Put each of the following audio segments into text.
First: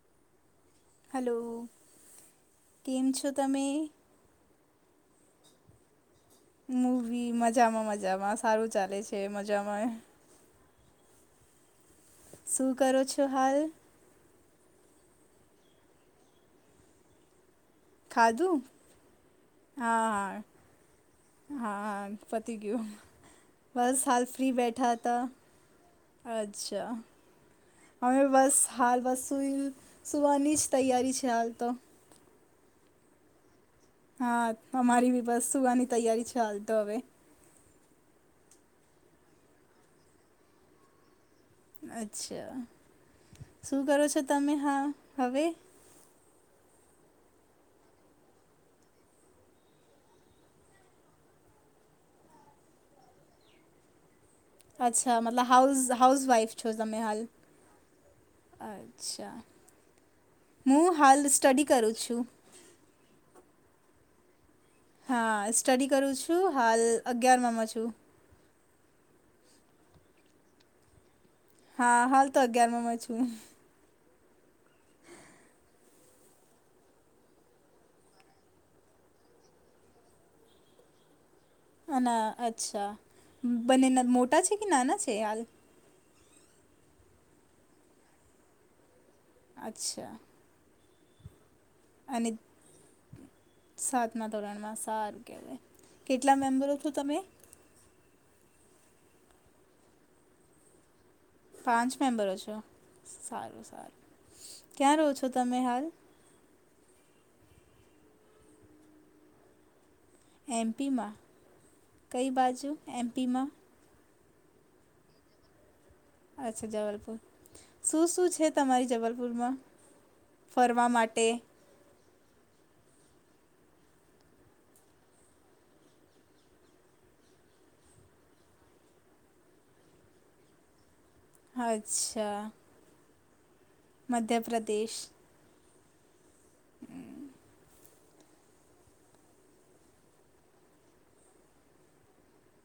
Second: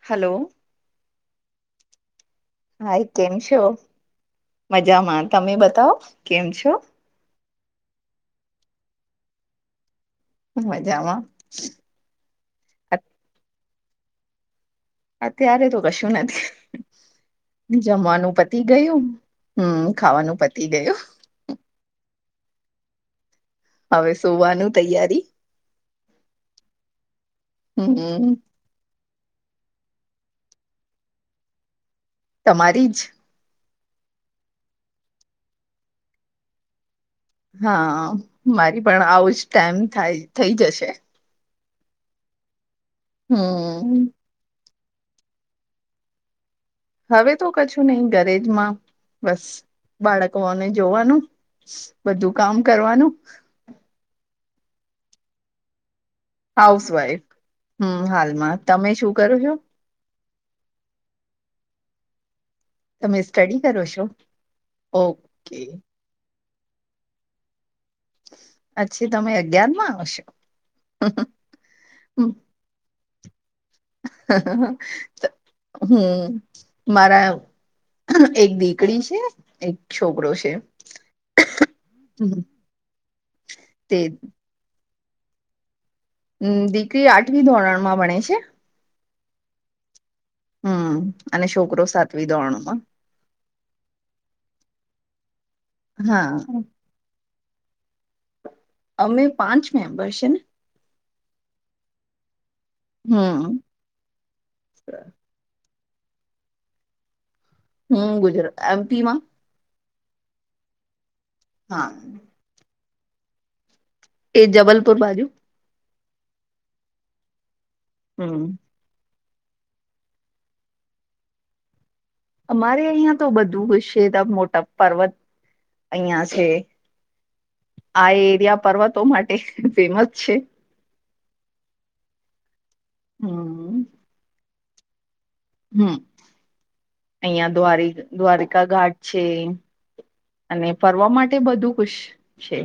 Hello. Hello. Hi કેમ છો, મજામાં તમે બતાવો કેમ છો. મજામાં મજામાં સારું ચાલે છે મજામાં. મજામાં. શું કરો છો હાલ. અત્યારે તો કશું નથી. જમવાનું પતિ ખાધું ગયું હમ્મ ખાવાનું હા પતિ ગયું. હા પતિ ગયું બસ હવે હાલ ફ્રી સુવાનું બેઠા તૈયારી હતા. અચ્છા અમે હમ બસ. હાલ વસુ સુવાની જ તૈયારી છે હાલ તો. તમારી જ. હા અમારી બી બસ સુવાની તૈયારી છે હાલ તો હવે. હા મારી પણ આવુંજ ટાઈમ થાય થઈ જશે. અચ્છા શું કરો હમ છો તમે હા હવે. હવે તો કશું નહી ઘરે જમાં બસ બાળકોને જોવાનું. બધું કામ કરવાનું. અચ્છા મતલબ હાઉસ હાઉસ વાઇફ. હાઉસવાઈફ હમ્મ હાલમાં તમે શું અચ્છા કરો છો. હું હાલ સ્ટડી કરું છું. તમે સ્ટડી કરો છો. હા ઓકે સ્ટડી કરું છું હાલ અગિયારમાંમાં છું. પછી તમે અગિયાર માં આવશો. હા હાલ તો અગિયાર માં છુ. હહ હું મારા. એક દિકડી છે એક છોકરો છે. અના અચ્છા તે બંનેના મોટા છે કે નાના છે હાલ. હમ દીકરી આઠમી ધોરણમાં ભણે છે. અચ્છા હમ અને છોકરો અને સાતવી દોરણો માં સાતમા ધોરણ માં સારું કેવાય કેટલા હા મેમ્બરો છો, તમે અમે પાંચ મેમ્બર્સ છેને પાંચ મેમ્બરો છો હમ સારું સારું ક્યાં રહો છો તમે હાલ હમ ગુજરાત એમપી માં એમપીમા હા કઈ બાજુ એમપીમા એ જબલપુર બાજુ અચ્છા જબલપુર શું શું હમ છે, તમારી જબલપુ લમાં ફરવા માટે અમારે અહિયાં તો બધું હુ છે ત મોટા પર્વત અહં છે. આ એરિયા પર્વતો માટે ફેમસ છે. અચ્છા હા મધ્યપ્રદેશ હમ અહિયાં દ્વાર દ્વારિકા ઘાટ છે. અને ફરવા માટે બધું કુશ છે.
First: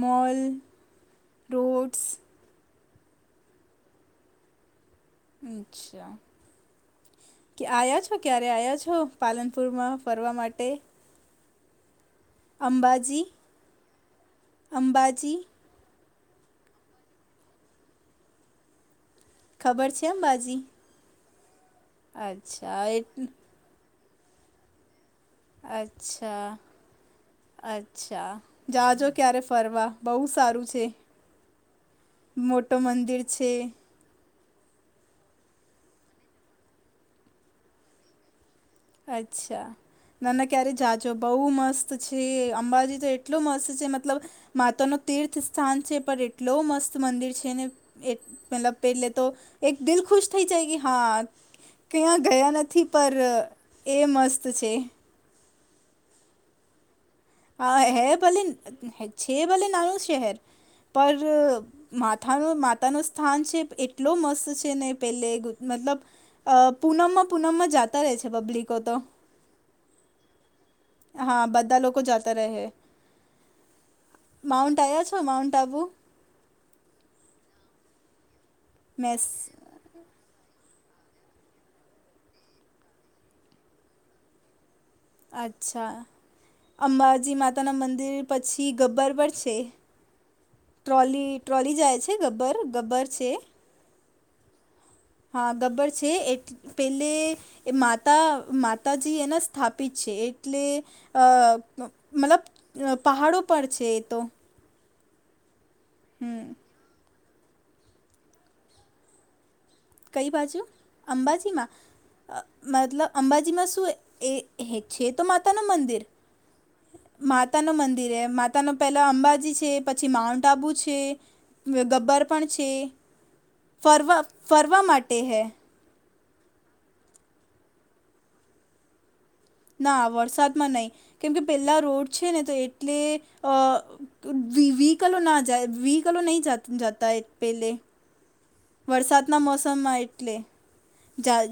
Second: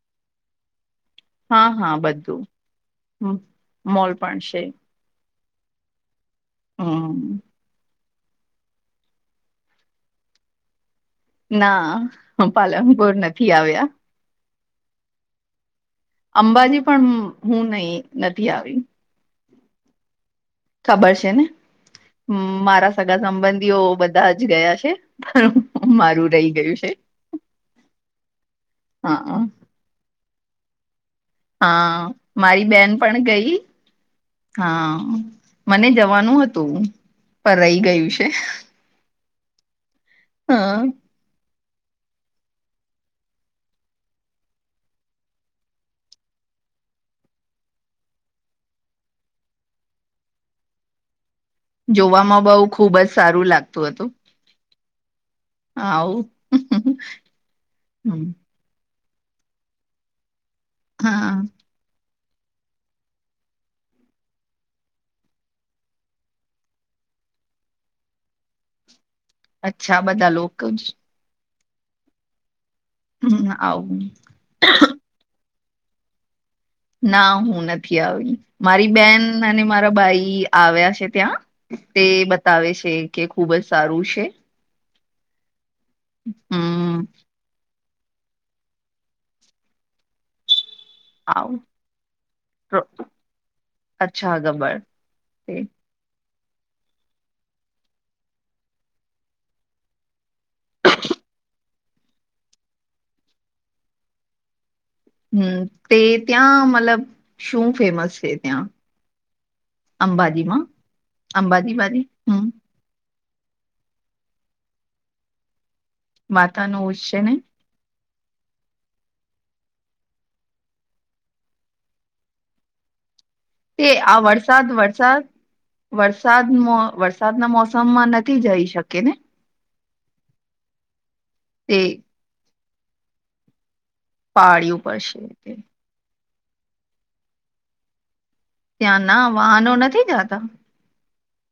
મલ હા હા બધું મોલ પણ છે. અચ્છા હા કે આવ્યા છો, ક્યારે આવ્યા છો પાલનપુરમાં ફરવા માટે ના પાલનપુર અંબાજી નથી આવ્યા અંબાજી અંબાજી પણ હું નહી, નથી આવી ખબર છે, એમ બાજી ખબર છે ને મારા એટ સગા સંબંધીઓ બધા જ ગયા છે. પણ મારું અચ્છા રહી ગયું છે અચ્છા જાજો હા ક્યારે ફરવા બહુ સારું છે. હા મારી મોટો બેન મંદિર પણ છે ગઈ. હા મને જવાનું હતું પર રહી ગયું છે. અચ્છા ના ના હ ક્યારે જાજો બહુ મસ્ત છે અંબાજી તો એટલોું મસ્ત છે મતલબ માતા ન તીર્થ સ્થાન છે પણ એટલ મસ્ત મંદિર છેને. મતલબ પેલે તો એક દિલ ખુશ થઈ જાય કે હા કયા જોવામાં ગયા બઉ નથી ખુબ જ પર સારું એ મસ્ત છે. હવ હા હે ભલે છે, ભલે નાનુંશહેર પર હા માથાનો માતા ન સ્થાન છે એટલો મસ્ત છે, ને પેલે મતલબ અ પૂનમમાં પૂનમમાં જાતા રહે છે પબ્લિકો તો અચ્છા બધા લોકો જ હા બધા લોકો જતા રહે હમ, આવું માઉન્ટ આવયા છો માઉન્ટ આબુ ના હું નથી આવી મારી મેસ બેન અને મારી બાઈ આવ્યા છે ત્યાં તે બતાવે છે કે ખુબ જ સારું છે અચ્છા હમ અંબાજી માતાના મંદિર પછી ગબ્બર પર છે. ટ્રોલી આવું ટ્રોલી જાય છે ગબ્બર પ્ર- ગબ્બર છે. અચ્છા ગબર હા ગબ્ર છે એ પેલે માતા માતાજી એના સ્થાપિત છે, એ એટલે મતલબ પહાડો પર છે, એ તો હમ્મ તે હમ ત્યાં મતલબ શું ફેમસ છે ત્યાં કઈ બાજુ અંબાજીમાં અંબાજીમાં અંબાજીમાંદી અ, હમ્મ મતલબ અંબાજીમાં શું એ છે તો માતાનું મંદિર માતા નો ઉસળી માતા ન મંદિરે માતા નો પેલા અંબાજી છે પછી માઉન્ટ આબુ છે ગબ્બર પણ છે તે આ ફરવા વરસાદ ફરવા માટે વરસાદ હૈ વરસાદ મો વરસાદના મોસમમાં નથી જઈ શકે ને ના વરસાદમાં નહી કેમ કે પેલા તે રોડ છે ને તો એટલે અ તો વ પાડ્યું વીકલો પડશે એટલે. નાાય વીકલો નહી જતા પહેલે ત્યાંના વરસાદના વાહનો મોસમમાં નથી એટલે જાતા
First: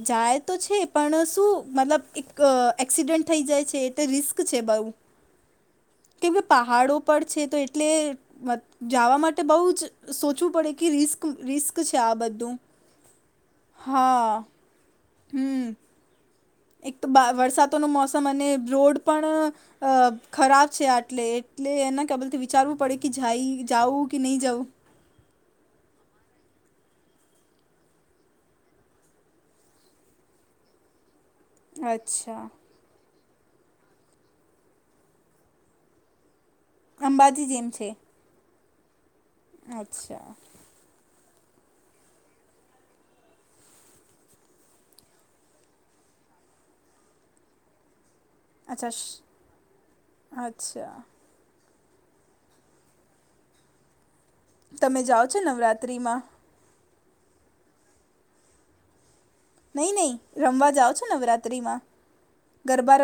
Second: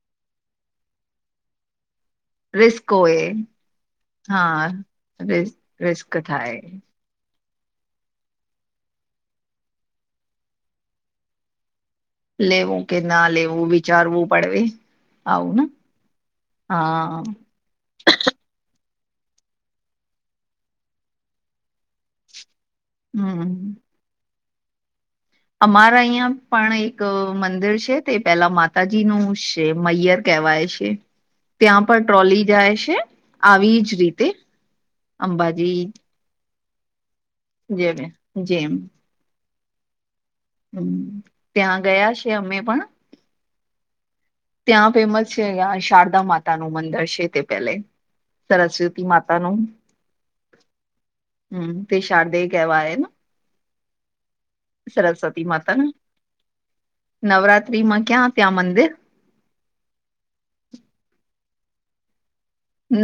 જાય તો છે પણ શું મતલબ એક અ રિસ્કો એ એક્સિડન્ટ થઈ જાય છે તે રિસ્ક છે હા બઉું રિસ્ક રિસ્ક કેમ કે થાય પહાડો પડ છે તો એટલે જવા માટે બહુ જ સોચવું પડે કે રિસ્ક રિસ્ક છે આબ લેવું કે ના લેવું વિચારવું પડે વે આવું ને હમ એક તો હા વરસાદનું મોસમ અને રોડ પણ અ ખરાબ છે આટલે એટલે એને કે બલથી વિચારવું પડે કે હમ જાય જાઉ કે નહી જાઉ અમારા અહિયાં પણ એક મંદિર છે તે પેલા માતાજી નું સે મૈયર કહેવાય છે [inaudible] ત્યાં પણ અચ્છા ટ્રોલી જાય છે આવી જ રીતે અંબાજી અંબાજી જેમ જેમ અચ્છા હમ્મ ત્યાં ગયા છે અમે પણ ત્યાં ફેમસ છે શારદા માતા નું મંદર છે તે પેલે અચ્છા સરસ્વતી શ- માતાનું અચ્છા હમ્મ તે શારદે કહેવાય તમે જાઓ છો સરસ્વતી માતા ને નવરાત્રિમાં નવરાત્રી માં ક્યાં ત્યાં મંદિર નહી નહી રમવા જાાવ છો નવરાત્રીમાં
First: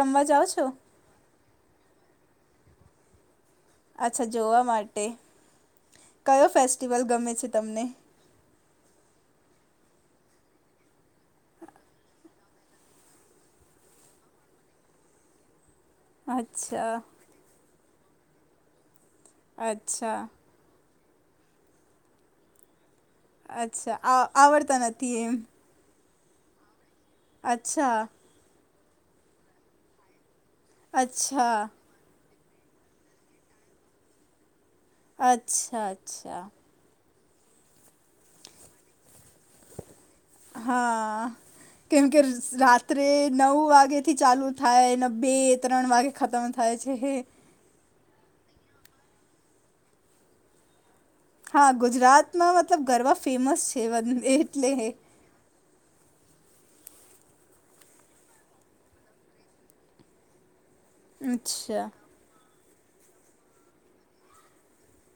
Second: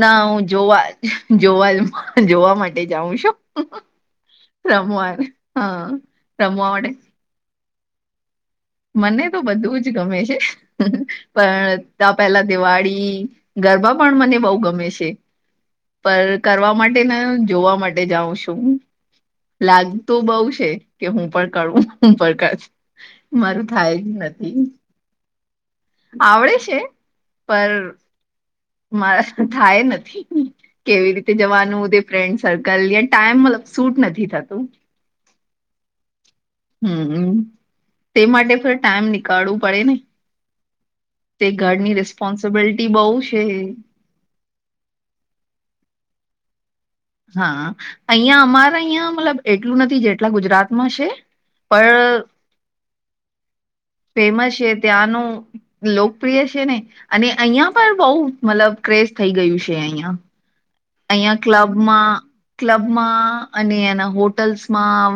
ના હું જોવા જોવા જોવા માટે જાઉં છું અચ્છા જોવા માટે રમવા હા કયો રમવા માટે ફેસ્ટિવલ ગમે છે તમને મને તો બધું જ ગમે છે પણ પેલા દિવાળી ગરબા પણ મને બહુ ગમે છે પર કરવા અચ્છા માટે ને જોવા માટે જાઉ શું અચ્છા લાગતું બઉ છે કે હું પણ કરું હું પણ ક અચ્છા આ આવડતા નથી એમ આવડે છે પર અચ્છા મારા થાય નથી કેવી રીતે અચ્છા જવાનું તે ફ્રેન્ડ સર્કલ યા ટાઈમ મતલબ સૂટ નથી થતું અચ્છા અચ્છા હમ તે માટે ફ ટાઈમ નીકળવું પડે ને હા તે ઘરની કેમ કે રિસ્પોન્સિબિલિટી રાત્રે બહુ છે નવ વાગે થી ચાલુ થાય એને બે ત્રણ વાગે ખતમ થાય છે. હા અહિયા અમારા અહિયાં મતલબ એટલું નથી જેટલા ગુજરાતમાં છે હા પણ ગુજરાતમાં મતલબ ગરબા ફેમસ છે એટલે નો લોકપ્રિય છે ને અને અહિયા પણ બહ મતલબ ક્રેઝ થઈ ગયું છે અહિયાં અહિયાં અચ્છા ક્લબમાં ક્લબમાં અને એના હોટલ્સમાં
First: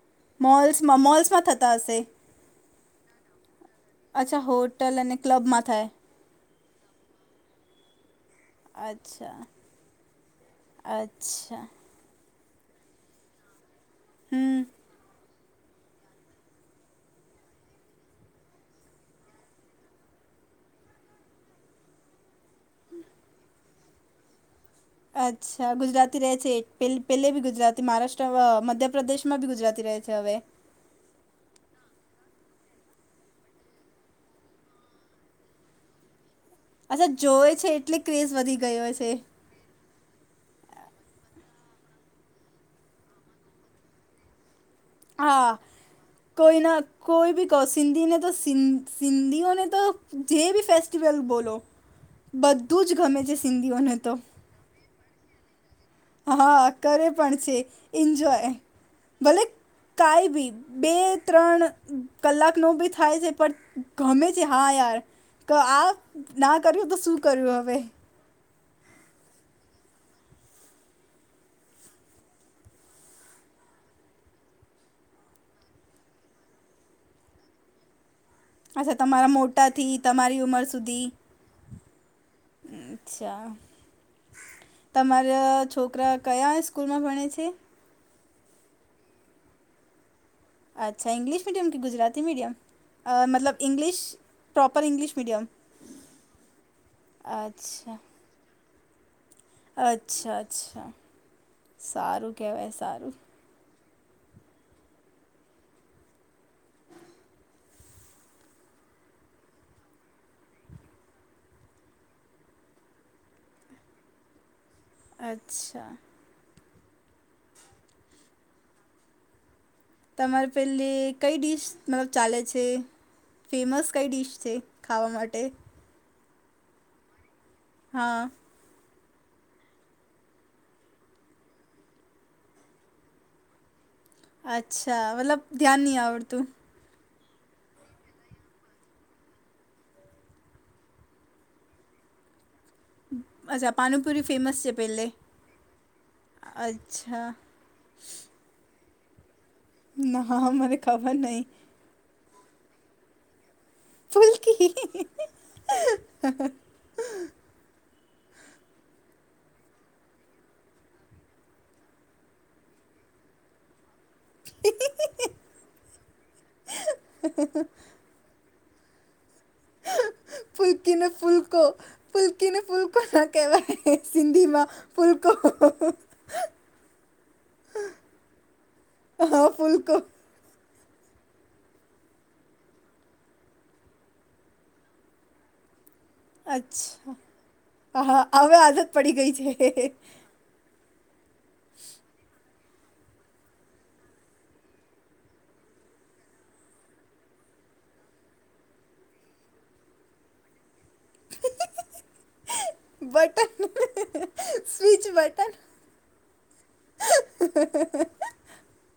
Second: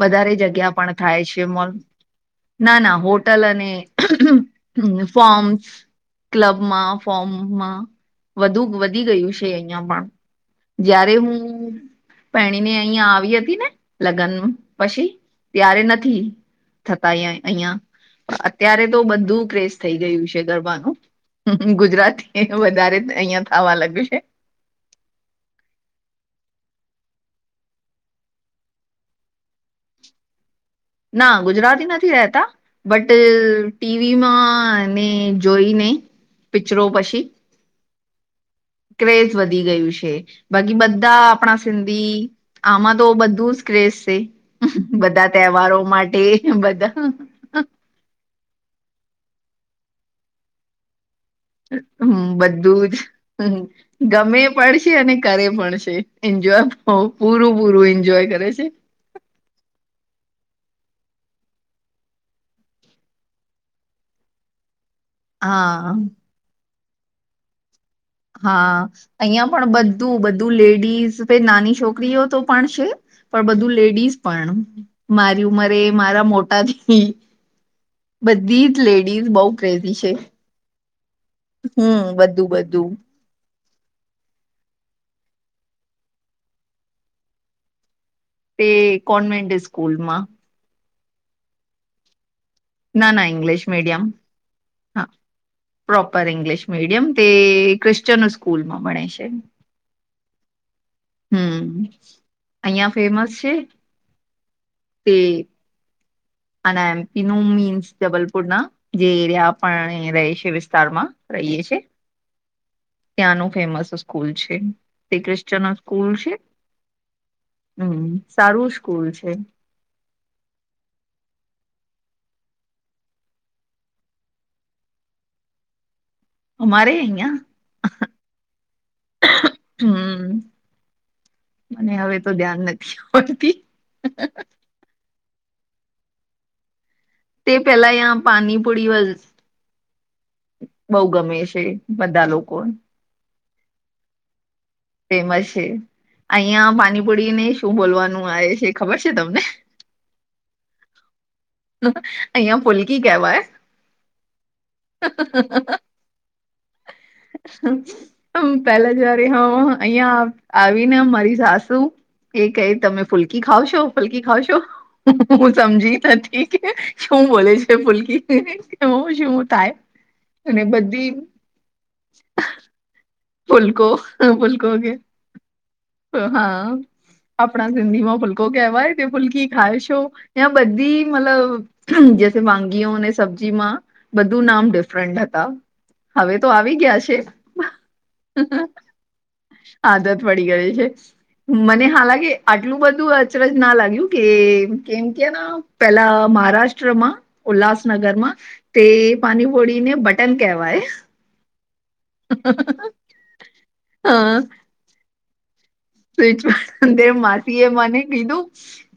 વધારે જગ્યા પણ મોલ્સમાં થાય છે મોલ્સમાં મોલ થતા હશે ના ના હોટલ અને અચ્છા હોટલ હ અને ક્લબમાં ફોર્મ્સ થાય ક્લબમાં ફોર્મમાં વધુ વધી ગયું અચ્છા છે. અહ પણ જયારે હું અચ્છા પેણીને અહં આવી હતી ને લગ્ન હમ પછી ત્યારે નથી થતા અ અહિયાં અત્યારે તો બધું ક્રેઝ થઈ ગયું છે, ગરબાનું હ ગુજરાતી વધારે અહિયાં થવા લાગ્યું છે. અચ્છા ગુજરાતી રહે છે, પે પહેલે બી ગુજરાતી મહારાષ્ટ્ર મધ્યપ્રદેશમાં બી ગુજરાતી રહે છે, હવે ના ગુજરાતી નથી રતા બટ ટીવીમાં ને જોઈને પિક્ચરો અચ્છા પછી જોવે છે, એટલે ક્રેઝ વધી ગયો છે. ક્રેઝ વધી ગયું છે, બાકી બધા આપણા સિંધી આમાં તો બધું જ ક્રેસ છે, બધા હા તહેવારો માટે બધા ક સિંધીને તો સિ સિંધીઓને તો જે બી ફેસ્ટીિવલ બોલો હમ બધું જ ગમે છે સિંધીઓને જ તો ગમે પણ છે, અને કરે પણ છે. એન્જોય હા કરે પણ પૂરું છે, પૂરું કરે એન્જોય છે ભલે કઈ બી બે ત્રણ કલાક નો બી થાય છે, પણ ગમે છે, હા યાર તો આ હા ના કર્યું તો શું કર્યું હવે હા અહં પણ બધું બધું લેડીઝ નાની છોકરીઓ તો પણ છે. પણ બધું લેડીઝ પણ મારી ઉંમરે મારા મોટાથી બધી જ લેડીઝ બહુ ક્રેઝી છે. ટ્યુમર સુધી હમ બધું બધું અચ્છા તમારા છોકરા કયા સ્કૂલમાં ભણે છે. તે કોન્વેન્ટ સ્કૂલ માં અચ્છાઇંગ્િશ મીડયમ કે ગુજરાતી મીડયમ ના ના ઇંગ્લિશ મીડિયમ હ ઇંગ્લિશ મીડિયમ પ્રોપરંગ્િ મીડિયમ અચ્છા ક્રિ સ્કૂલમાં ભણે છે. અચ્છા અચ્છા હમ સારું કહેવાય અહિયાં સારું ફેમસ છે, તે અને એમપીનું મીન્સ જબલપુર ના જે એરિયા આપ રહે છે, વિસ્તારમાં રહીએ છ છે. ત્યાંનું ફેમસ સ્કૂલ છે. તે ક્રિશ્ચન અચ્છા સ્કૂલ છે, હમ સારું સ્કૂલ છે. તમારે પેલી કઈ ડીશ મતલબ ચાલે છે. ફેમસ કઈ ડીશ છે, ખાવા માટે અરે અહીિયા હા હમ મને હવે તો ધ્યાન નથી હોડતી અચ્છા મતલબ ધ્યાન નહી આવડતું. તે પેલા પાણીપુડી [unintelligible] બઉુ ગમે છે બધા લોકો, અચ્છા પાાનપુરી ફેમસ છે, પેલે ફેમસ છે, અહિયાં અચ્છા પાનીપુરી ને શું બોલવાનું આવે છે, ખબર છે, તમને હ હાને ખબર નહી અહિયાં ફુલકી કેવાય ફુલકી હ મ પેલા જવારે હ અહિયાં આવી ને મારી સાસુ એ કઈ તમે ફુલકી ખાવ છો પલકી ખાવ છો હું સમજી ત ઠીક શું બોલે છેુલ [unintelligible] શું [unintelligible] [unintelligible] અને ફુલકીને બધી ફુલકો ફુલકીને ફૂલકો ના [unintelligible] ફુલકો કહેવાય [unintelligible] સિંધીમાં ફુલકો કે ફુલકો [unintelligible] હા, આપણા સિંધી માં ફૂલકો કેહેવાય તે ફુલકી હા ફૂલકો ખાયશો. ત્યાં બધી મતલબ જે વાગીઓ અને સબ્જીમાં બધું નામ ડિફરન્ટ હતા, હવે તો આવી ગયા છે, અચ્છા હા હવે આદત [unintelligible] પડી ગઈ છે આદત પડી ગે છે, મને હાલાકી આટલું બધું અચરજ ના લાગ્યું કે કેમ કે પેલા મહારાષ્ટ્રમાં ઉલ્લાસનગરમાં તે પાનીભોળીને બટન કહેવાય. [unintelligible] બટન અ [unintelligible] સ્વિચ બટન [unintelligible] માસી એ મને કીધું,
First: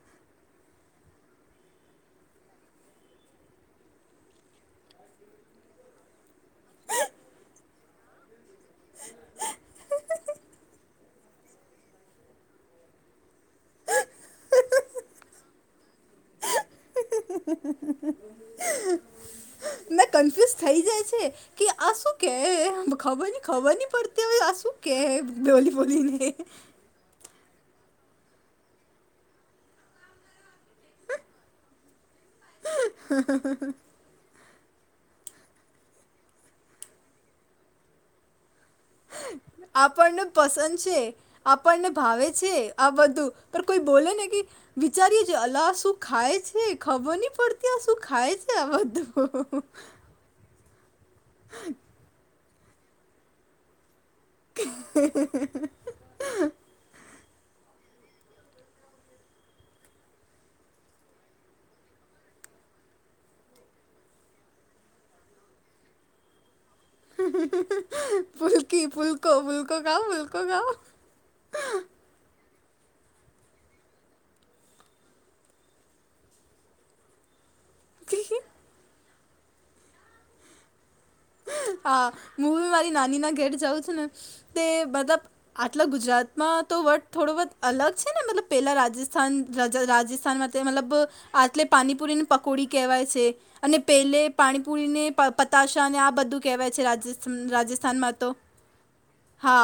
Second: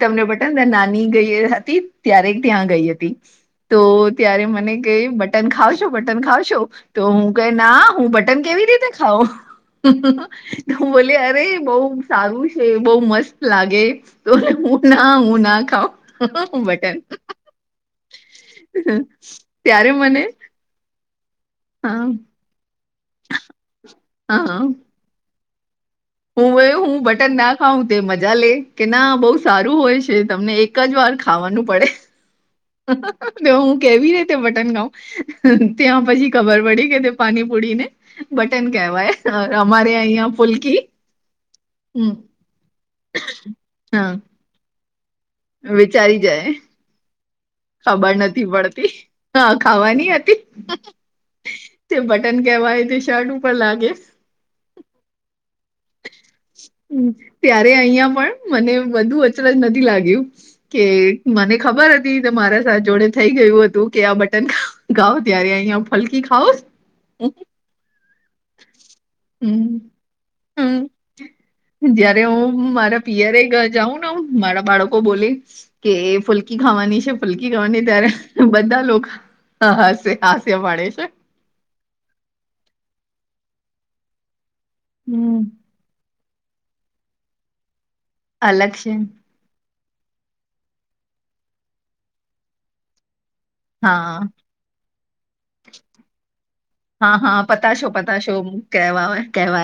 તમને બતા નાની ગઈ હતી ત્યારે ત્યાં ગઈ હતી. તો ત્યારે મને ક બટન ખાવશો બટન ખાવશો તો હું ક ના હું બટ ટન કેવી રીતે ખાવ, હું બોલી અરે બ બ સારું છે બહુ મસ્ત લાગે. તો હું ના હું ના ખાઉં [unintelligible] બટન ત્યારે [unintelligible] મે મને કન્ફ્યુઝ થઈ જાય છે. કે હા આસું કે હૈે ખબર ન ખબર ન પડતી હોય હા આસું કે હ બોલી બોલીને હું હું બટન નાખ હાું તે મજા લે કે ના બહુ સારું હોય છે તમને એક જ વાર ખાવાનું પડે [unintelligible] અને હું કેવી રે તે બટન ખઉ ત્યાં પછી ખબર પડી કે તે પાણી પુડીને બટન કહેવાય. અ, અમારે આપણને અહિયાં ફુલકી પસંદ છે, આપણને હમ ભાવે છે, આ બધું પણ કોઈ બોલે ને હા કે વિચારીએ છે અલાહ શું વિચારી ખાય જાય છે, ખબર નહ પડતી. આ શું ખબર ખાય નથી છે આ પડતી હ બધું ખાવાની હતી, [unintelligible] તે બટન કેવાય તે શર્ટ ઉપર લાગે [unintelligible] હ ત્યારે અહં પણ મને બધું અચરજ નથી લાગ્યું. કે મને ખબર હતી કે મારા સાથે જોડે થઈ ગયું હતું કે આ બટન ગાાવ ત્યારે અહીંયા ફલકી ખાાવ [unintelligible] ફુલકી ફુલકો હમ ફૂલકો કા [unintelligible] ફૂલકો કા હમ. [unintelligible] જયારે હું મારા પિયરે જાઉં ને મારા બાળકો બોલે કે એ ફુલકી ખાવાની છે, ફુલકી ગવાની ખાઓ ત્યારે બધા લોકો હાસ હાસ્ય પાડે છે. હા [unintelligible] હુ મારી નાની ના ઘેટ જાઉં છું, ને તે મતલબ હમ. મતલબ ગુજરાતમાં તો વર્ટ થોડો વ અલગ છે, ને મતલબ અલગ પેલા છે રાજસ્થાન જ જ રાજસ્થાનમાં મતલબ આટલે પાનીપુરીની પકોડી કહેવાય છે. અને હા પેલે પાણીપુરીને પ પતાશા ને આ બધું કેહેવાય છે હા રાજેશન હા પતાશો રાજસ્થાનમાં તો, પતાશો કહેવા હા કહેવાય